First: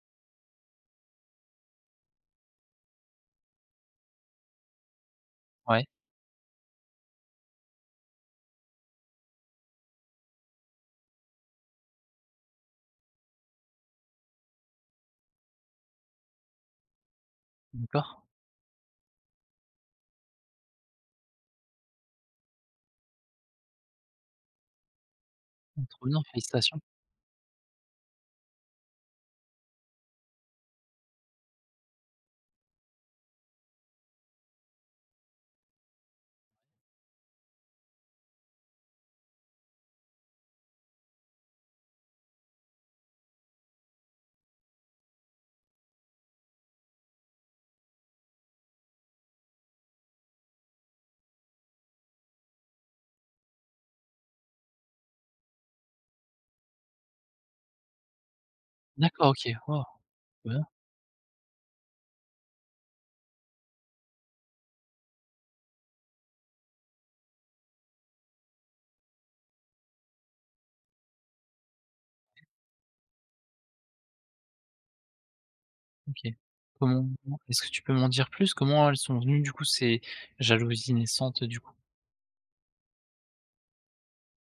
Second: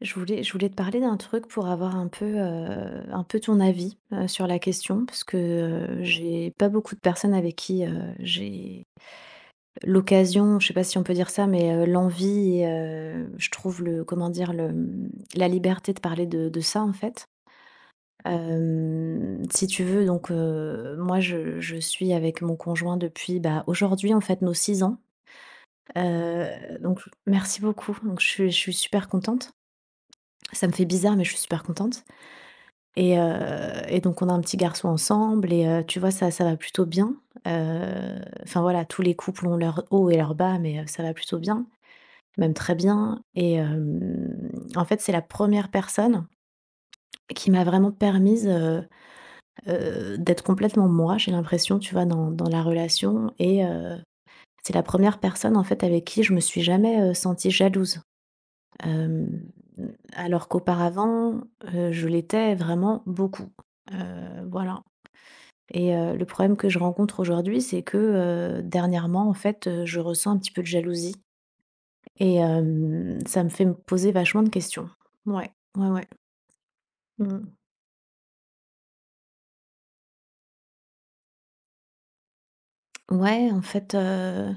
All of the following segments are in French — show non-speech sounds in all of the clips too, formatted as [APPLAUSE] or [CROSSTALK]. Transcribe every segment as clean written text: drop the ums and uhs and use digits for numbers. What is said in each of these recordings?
Je voulais te parler d'un truc pour avoir un peu ton avis, sur la question parce que, Ouais, j'ai pas beaucoup de personnes avec qui, j'ai l'occasion, je sais pas si on peut dire ça, mais, l'envie et je trouve, le comment dire? La liberté de parler de ça, en fait. d'accord. Si tu veux, donc, moi je suis avec mon conjoint depuis, bah, aujourd'hui, en fait, nos 6 ans. Oh, trop bien, Heu, félicitations. donc merci beaucoup, donc je suis super contente. Ça me fait bizarre, mais je suis super contente. Et heu et donc, on a un petit garçon ensemble et, tu vois, ça va plutôt bien. Enfin voilà, tous les couples ont leurs hauts et leurs bas, mais, ça va plutôt bien, même très bien et, en fait, c'est la première personne qui m'a vraiment permise, d'être complètement moi, j'ai l'impression, tu vois, dans la relation et, c'est la première personne, en fait, avec qui je me suis jamais, sentie jalouse. D'accord, Hem, OK. Wow. alors Trop bien, qu'auparavant, je l'étais vraiment beaucoup. Voilà. Et le problème que je rencontre aujourd'hui, c'est que, dernièrement, en fait, je ressens un petit peu de jalousie et, ça me fait me poser vachement de questions. Ouais, ouais, ouais. OK. Comment Mmh. est-ce que tu peux m'en dire plus? Comment elles sont venues, du coup, ces jalousies naissantes, du coup? Ouais, en fait,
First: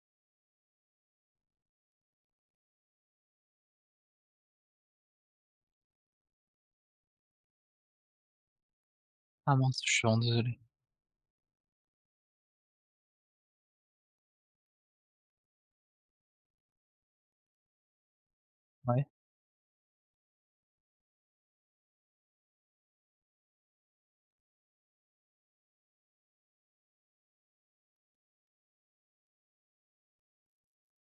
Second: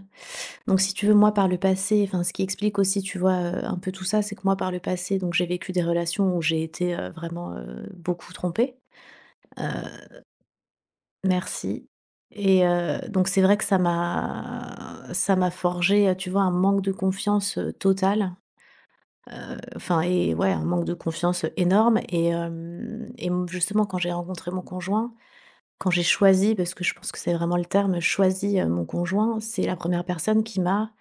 donc si tu veux, moi, par le passé, enfin, ce qui explique aussi, tu vois, un peu tout ça, c'est que moi, par le passé, donc j'ai vécu des relations où j'ai été, vraiment, beaucoup trompée. Ah Heu, mince, je suis vraiment désolé. merci et, donc c'est vrai que ça m'a forgé, tu vois, un manque de confiance, total. Ouais, Enfin et ouais, un manque de confiance énorme et, hem et m justement quand j'ai rencontré mon conjoint, quand j'ai choisi, parce que je pense que c'est vraiment le terme, choisi, mon conjoint, c'est la première personne qui m'a,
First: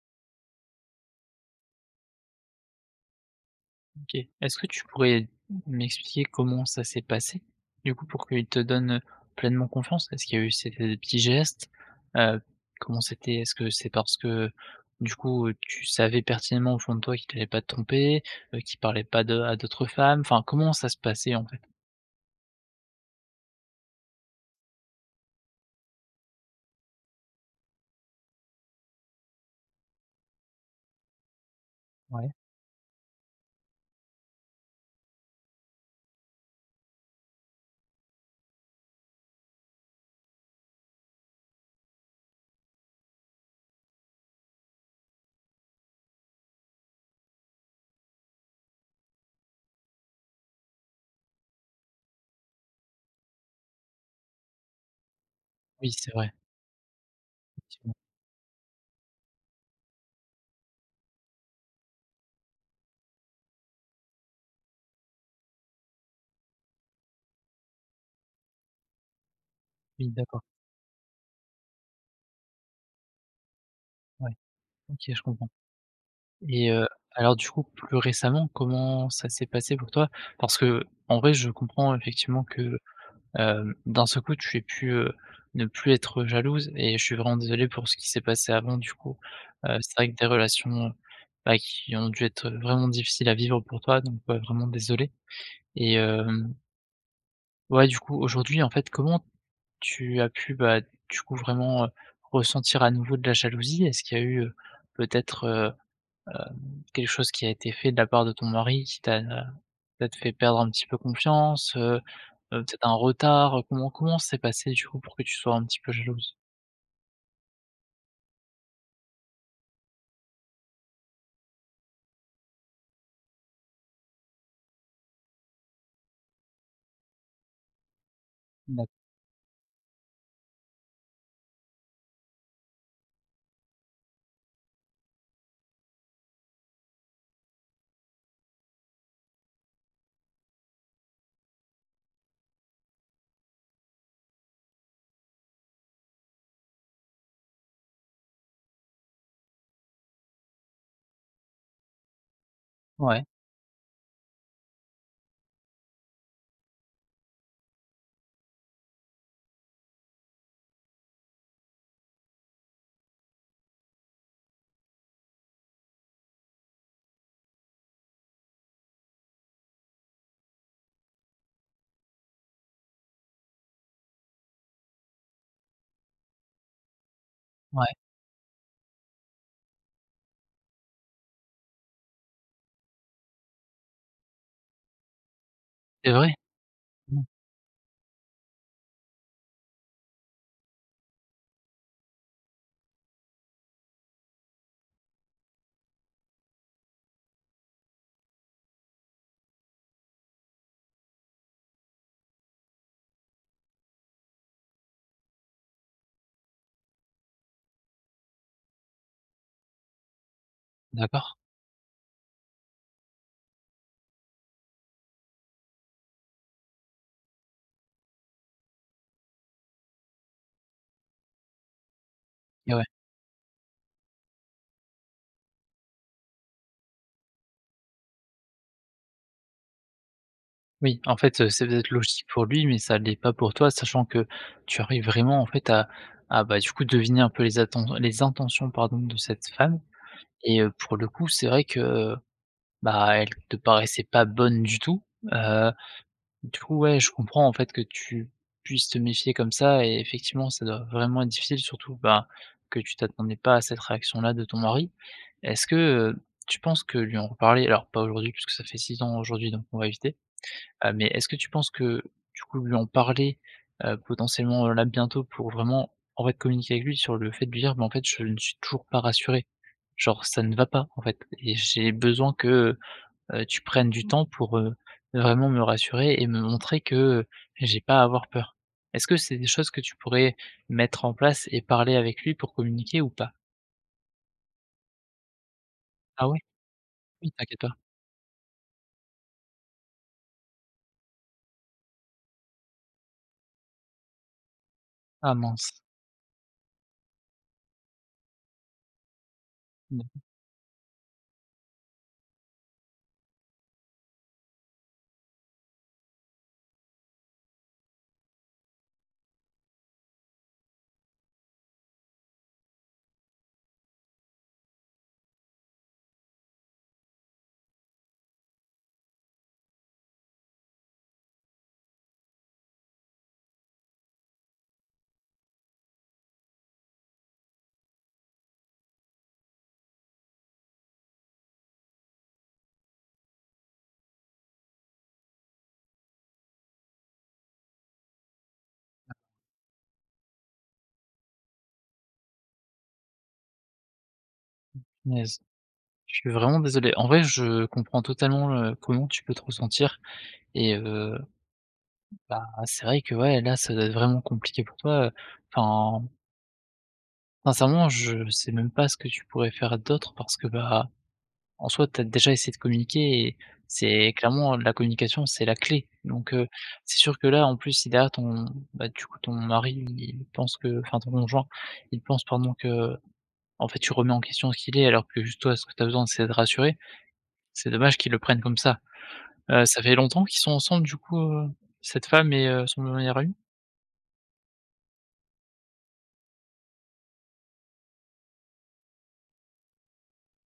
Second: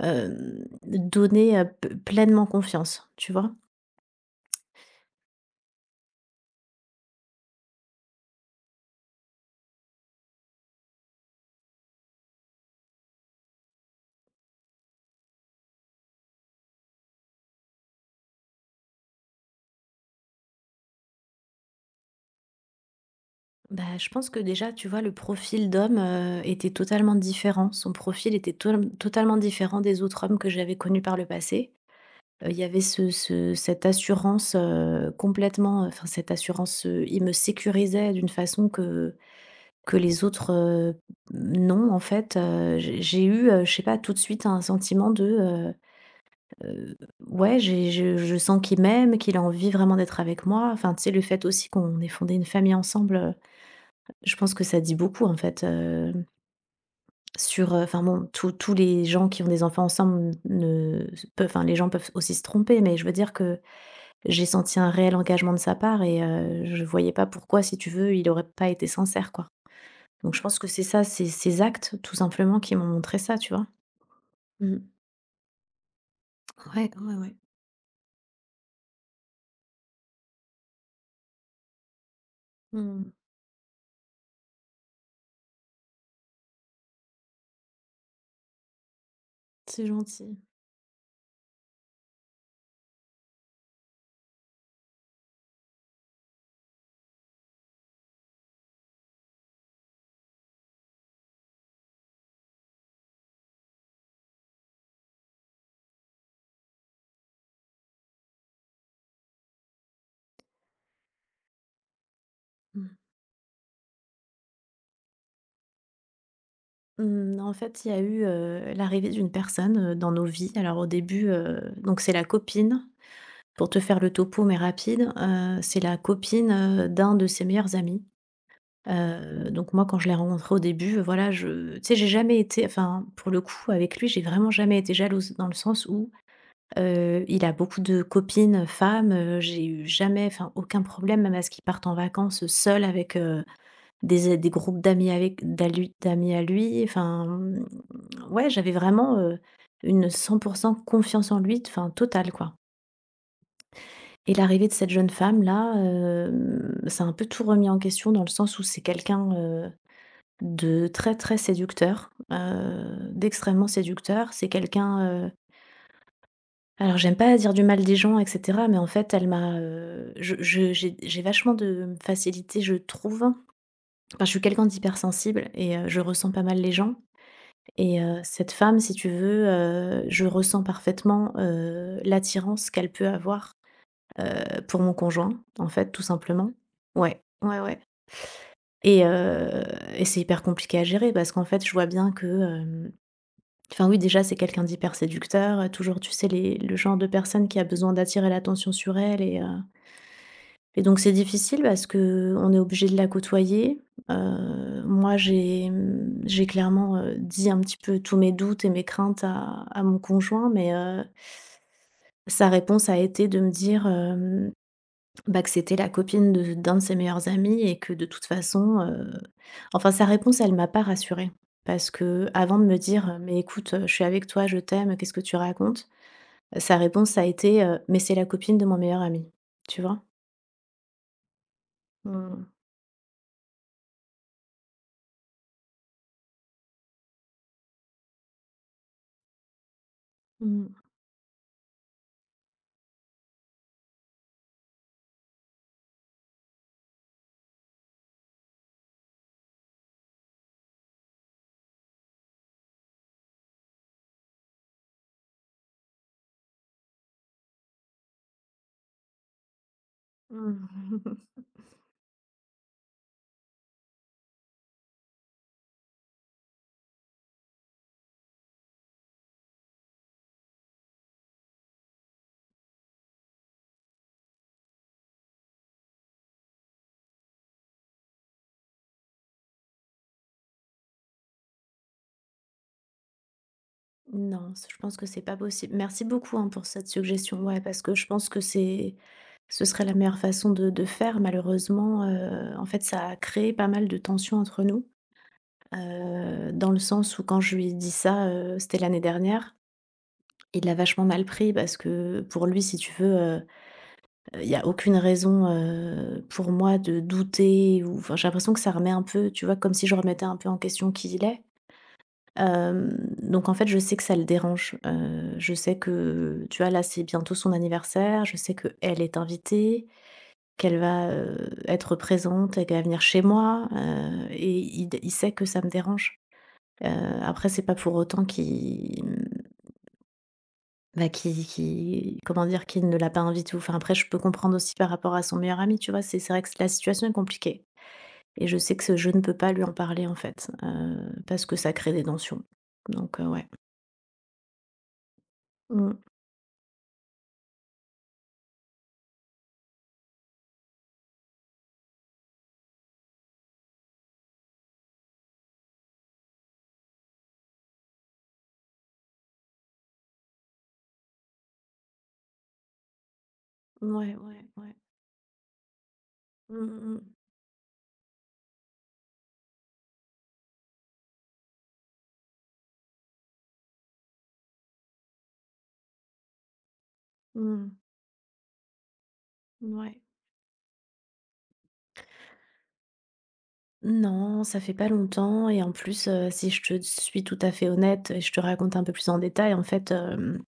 donné, p pleinement confiance, tu vois? OK. Est-ce que tu pourrais m'expliquer comment ça s'est passé, du coup, pour qu'ils te donnent pleinement confiance? Est-ce qu'il y a eu ces des petits gestes? Heu, Comment c'était? Est-ce que c'est parce que, du coup, tu savais pertinemment au fond de toi qu'il allait pas te tromper, qu'il parlait pas de à d'autres femmes? Enfin, comment ça se passait, en fait? Bah, je pense que déjà, tu vois, le profil d'homme, était totalement différent. Son profil était tolem totalement différent des autres hommes que j'avais connus par le passé. Ouais. Il y avait ce ce cette assurance, complètement, enfin, cette assurance, il me sécurisait d'une façon que les autres, non, en fait, j'ai eu, je sais pas, tout de suite un sentiment de, heu, ouais, j'ai je sens qu'il m'aime, qu'il a envie vraiment d'être avec moi. Enfin, tu sais, le fait aussi qu'on ait fondé une famille ensemble, je pense que ça dit beaucoup, en fait, Oui, c'est vrai, sur, effectivement. enfin bon, tous les gens qui ont des enfants ensemble ne peuvent, enfin, les gens peuvent aussi se tromper, mais je veux dire que j'ai senti un réel engagement de sa part et, je voyais pas pourquoi, si tu veux, il aurait pas été sincère, quoi. Oui, Donc je d'accord, pense que c'est ça, c'est ses actes, tout simplement, qui m'ont montré ça, tu vois? ouais. Mmh. OK, je comprends et Ouais, ouais, alors ouais. du coup, plus récemment, comment ça s'est passé pour toi? Parce que en vrai, je comprends effectivement que, Mmh. hem, d'un seul coup, tu aies pu, ne plus être jalouse et je suis vraiment désolé pour ce qui s'est passé avant du coup. C'est C'est vrai que des gentil. relations, bah, qui ont dû être vraiment difficiles à vivre pour toi, donc, ouais, vraiment désolé et hem, ouais, du coup, aujourd'hui, en fait, comment tu as pu, bah, du coup, vraiment, ressentir à nouveau de la jalousie? Est-ce qu'il y a eu, peut-être, hem, quelque chose qui a été fait de la part de ton mari qui t'a peut-être fait perdre un petit peu confiance, peut-être Mmh. un retard? Comment s'est passé, du coup, pour que tu sois un petit peu jalouse? Mmh, en fait, il y a eu, l'arrivée d'une personne, dans nos vies. Alors au début, donc c'est la copine, pour te faire le topo, mais rapide, c'est la copine, d'un de ses meilleurs amis. D'ac, Donc moi, quand je l'ai rencontré au début, voilà, je tu sais, j'ai jamais été, enfin, pour le coup, avec lui, j'ai vraiment jamais été jalouse, dans le sens où, il a beaucoup de copines, femmes, j'ai eu jamais, enfin, aucun problème, même à ce qu'il parte en vacances, seul avec, des groupes d'amis, avec d'amis à lui, enfin, mmh, ouais, j'avais vraiment, une 100% confiance en lui, enfin, totale, quoi. ouais, Et l'arrivée de cette jeune femme-là, ça a un peu tout remis en question, dans le sens où c'est quelqu'un de très, très séducteur, d'extrêmement séducteur. C'est quelqu'un, alors j'aime pas dire du mal des gens et cetera, mais en fait, elle m'a, je j'ai vachement de facilité, je trouve. Enfin, je suis quelqu'un d'hypersensible et, je ressens pas mal les gens ouais, et, cette femme, si tu veux, je ressens parfaitement, l'attirance qu'elle peut avoir, pour mon conjoint, en fait, tout c'est vrai? simplement. Mmh, Ouais, ouais, ouais, et heu et c'est hyper compliqué à gérer, parce qu'en fait, je vois bien que, enfin, oui, déjà, c'est quelqu'un d'hyper séducteur, toujours, tu sais, les le genre de personne qui a besoin d'attirer l'attention sur elle, et donc c'est difficile, parce que on est obligé de la côtoyer. Moi, j'ai, j'ai clairement, dit un petit peu tous mes doutes et mes craintes à mon conjoint, mais, d'accord, sa réponse a été de me dire, bah, que c'était la copine de d'un de ses meilleurs amis et que, de toute façon, enfin, sa réponse, elle m'a pas rassurée, parce que avant de et me ouais. dire: «Mais écoute, je suis avec toi, je t'aime, qu'est-ce que tu racontes?», sa réponse a été: «Mais c'est la copine de mon meilleur ami». Tu vois? Oui, en fait, c'est peut-être logique pour Mmh. lui, mais ça l'est pas pour toi, sachant que tu arrives vraiment, en fait, à, bah, du coup, deviner un peu les atten les intentions, pardon, de cette femme. Et Mmh. pour le coup, c'est vrai que, bah, elle te paraissait pas bonne du tout. Heu, du coup, ouais, je comprends en fait que tu puisses te méfier comme ça et effectivement, ça doit vraiment être difficile, surtout, bah, que tu t'attendais pas à cette réaction-là de ton mari. Est-ce que, tu penses que lui en reparler alors pas aujourd'hui puisque ça fait 6 ans aujourd'hui, donc on va éviter, Mmh. mais est-ce que [LAUGHS] tu penses que du coup lui en parler, potentiellement, là bientôt pour vraiment en fait communiquer avec lui sur le fait de lui dire: «Bah, en fait, je ne suis toujours pas rassurée». Genre ça ne va pas, en fait et j'ai besoin que, tu prennes du temps pour, vraiment me rassurer et me montrer que j'ai pas à avoir peur. Est-ce que c'est des choses que tu pourrais mettre en place et parler avec lui pour communiquer ou pas? Non, c je pense que c'est pas possible. Merci Ah beaucoup, ouais? hein, pour cette Oui, suggestion. t'inquiète Ouais, pas. parce que je pense que c'est ce serait la meilleure façon de faire, malheureusement, en fait, ça a créé pas mal de tensions entre nous, Ah mince. Dans le sens où, quand je lui ai dit ça, c'était l'année dernière, Bah, il l'a vachement mal pris, parce que pour lui, si tu veux, il y a aucune raison, pour moi, de douter, ou enfin, j'ai l'impression que ça remet un peu, tu vois, comme si je remettais un peu en question qui il est. Hem, donc en fait, je sais que ça le dérange. Je sais que, tu vois, là, c'est bientôt son anniversaire. Je sais qu'elle est invitée, qu'elle va, être présente et qu'elle va venir chez moi, et il sait que ça me dérange. Heu, après, c'est pas pour autant qu'il bah, qui qui, comment dire? Qui ne l'a pas invité, ou enfin, après, je peux comprendre aussi par rapport à son meilleur ami, tu vois? C'est vrai que la situation est compliquée et je sais que ce je ne peux pas lui en parler, en fait, parce que ça crée des tensions. Donc, ouais. punaise. Mmh. Je suis vraiment désolé. En vrai, je comprends totalement, comment tu peux te ressentir et bah, c'est vrai que, ouais, là, ça doit être vraiment compliqué pour toi, enfin, sincèrement, je sais même pas ce que tu pourrais faire d'autre parce que, bah, en soi, tu as déjà essayé de communiquer et c'est Ouais, ouais, clairement la ouais. communication, c'est la clé. Donc, Mmh mh, c'est mmh. sûr que là, en plus, si derrière ton bah, du coup, ton mari, il pense que enfin, ton conjoint, il pense, pardon, que, en fait, tu remets en question ce qu'il est, alors que juste toi, ce que tu as besoin, c'est de rassurer. C'est Mmh. dommage qu'ils le prennent comme ça. Ça fait longtemps qu'ils sont ensemble, du coup, cette femme et son meilleur ami? Non, ça fait pas longtemps et en plus, si je te suis tout à fait honnête et je te raconte un peu plus en détail, en fait,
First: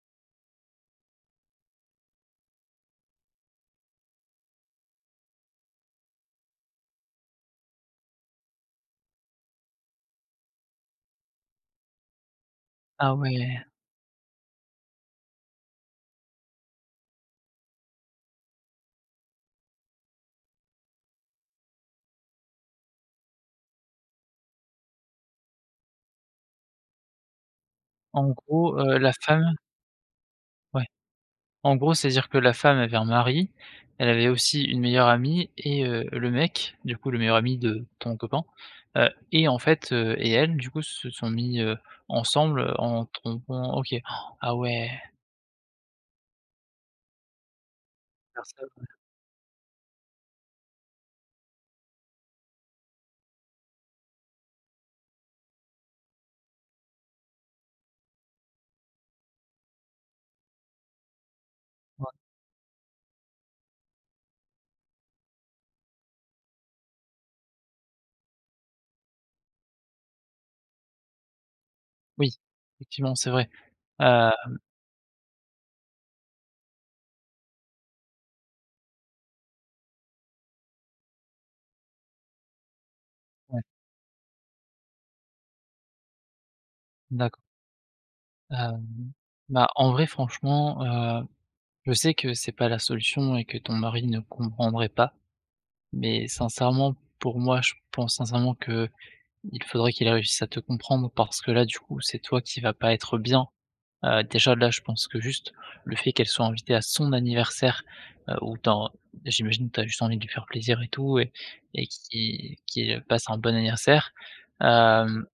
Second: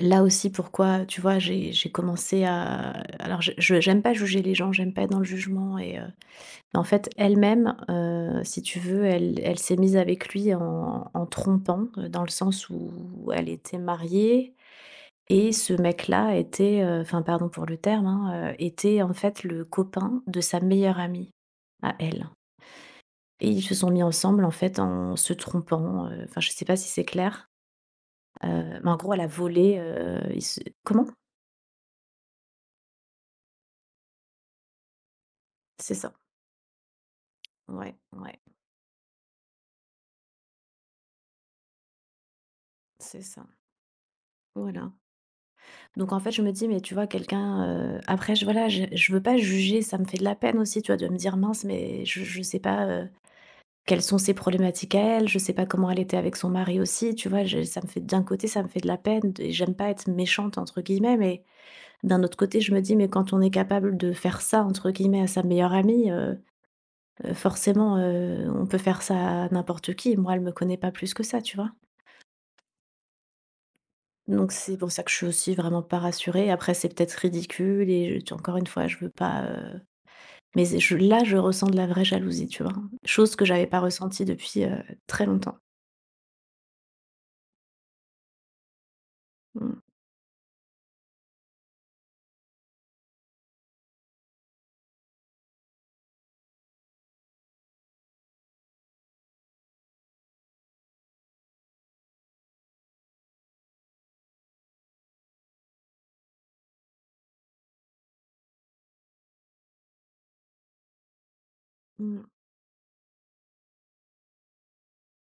là aussi, pourquoi, tu vois? J'ai commencé à alors je j'aime pas juger les gens, j'aime pas être dans le jugement et, en fait, elle-même, si tu veux, elle s'est mise avec lui en trompant, dans le sens Ah où elle ouais, était mariée, et ce mec-là était, enfin, pardon pour le terme, hein, était en fait le copain de sa meilleure amie à elle, et ils se sont mis ensemble, en fait, en se trompant, enfin, je sais pas si c'est clair, en gros, mais en la gros, elle a femme, volé, il se, ouais. comment? En gros, c'est-à-dire que la femme avait un mari, elle avait aussi une meilleure amie et C'est ça, le mec, du coup, le meilleur ami de ouais, ton ouais, copain, et en fait, et elle, du coup, se sont mis, ensemble, en c'est ça, trompant. OK. Ah ouais, voilà. Donc en fait, je me dis: «Mais tu vois, quelqu'un», après, je voilà, personne, je veux pas juger, ça me fait de la peine aussi, tu vois, de me dire: «Mince, mais je sais pas, quelles sont ses problématiques à elle, je sais pas comment elle était avec son mari aussi», tu vois? Je ça me fait, d'un côté, ça me fait de la peine et j'aime pas être «méchante» entre guillemets, mais ouais. d'un autre côté, je me dis: «Mais quand on est capable de faire ça» entre guillemets, à sa meilleure amie, forcément, on peut faire ça à n'importe qui. Moi, elle me connaît pas plus que ça, tu vois? Oui, effectivement, c'est vrai. Heu, Donc c'est pour ça que je suis aussi vraiment pas rassurée. Après, c'est peut-être ridicule et encore une fois, je veux pas. Mais là, je ressens de la vraie jalousie, tu vois. Chose que ouais, j'avais pas ressentie depuis, très longtemps. d'accord. Hem, bah, Mm. en vrai, franchement, heu, je sais que c'est pas la solution et que ton mari ne comprendrait pas, mais sincèrement, pour moi, je pense sincèrement que Il faudrait qu'il réussisse à te comprendre parce que là, du coup, c'est toi qui va pas être bien. Déjà là, je pense que juste le fait qu'elle soit invitée à son anniversaire, où tu en, j'imagine que tu as juste envie de lui faire plaisir et tout et Mm. qu'il qu'il passe un bon anniversaire. Hem,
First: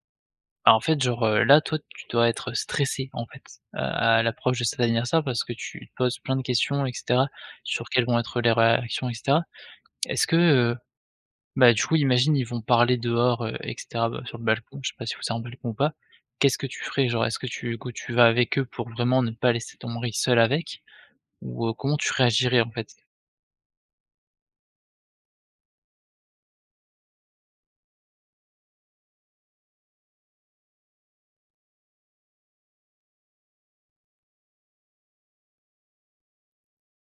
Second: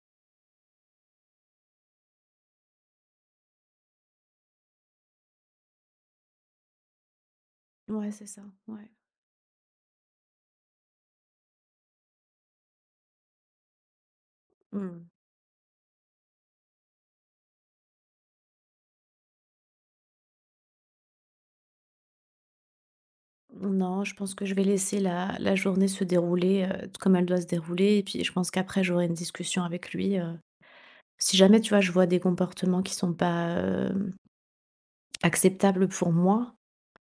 en fait, genre, là, toi, tu dois être stressé en fait, à l'approche de cet anniversaire parce que tu te poses plein de questions et cetera, sur quelles Ouais, vont c'est être ça. les Ouais. réactions et cetera. Est-ce que, bah, du coup, imagine, ils vont parler dehors, et cetera, bah, sur le balcon, je sais pas Mm. si vous avez un balcon ou pas. Qu'est-ce que tu ferais? Genre, est-ce que tu du coup, tu vas avec eux pour vraiment ne pas laisser ton mari seul avec? Ou, comment tu réagirais, en fait? Non, je pense que je vais laisser la journée se dérouler, comme elle doit se dérouler. Et puis, je pense qu'après, j'aurai une discussion avec lui. Si jamais, tu vois, je vois des comportements qui sont pas, acceptables pour moi,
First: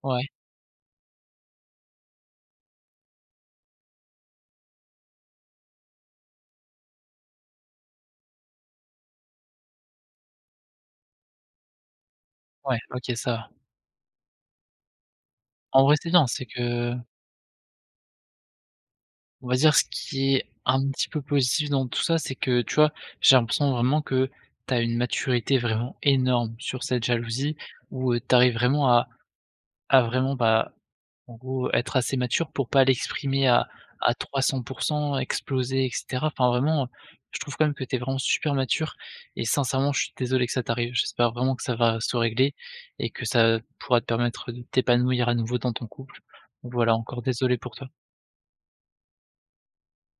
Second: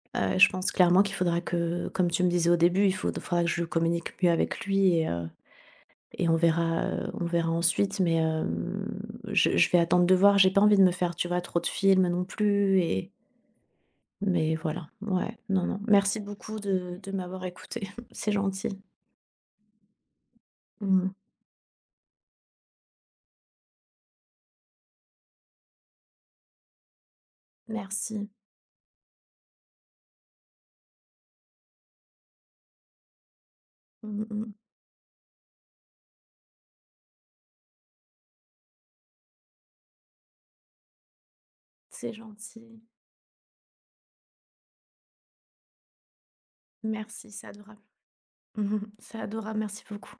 Ouais, je pense clairement qu'il faudra que, comme tu me disais au début, il faudra que je communique mieux avec lui, et on verra ensuite, mais, je vais attendre de voir. J'ai pas envie de me faire, tu vois, trop de films non ouais, plus et, OK, ça va. mais voilà, ouais, non, non. En vrai, c'est Merci bien, c'est beaucoup de qu'on de m'avoir écoutée. [LAUGHS] C'est gentil. va dire ce qui est un petit Mmh. peu positif dans tout ça, c'est que, tu vois, j'ai l'impression vraiment que t'as une maturité vraiment énorme sur cette jalousie où, Merci. tu vraiment à vraiment, bah en gros, être assez mature pour pas l'exprimer à Mmh trois mh. cents pour cent, exploser et cetera. Enfin vraiment, je trouve quand même que tu es vraiment super mature et sincèrement, je suis désolé que ça t'arrive. J'espère vraiment que ça va C'est se régler gentil. et que ça pourra te permettre de t'épanouir à nouveau dans ton couple. Donc voilà, encore Merci, c'est désolé pour adorable. toi. [LAUGHS] C'est adorable, merci beaucoup.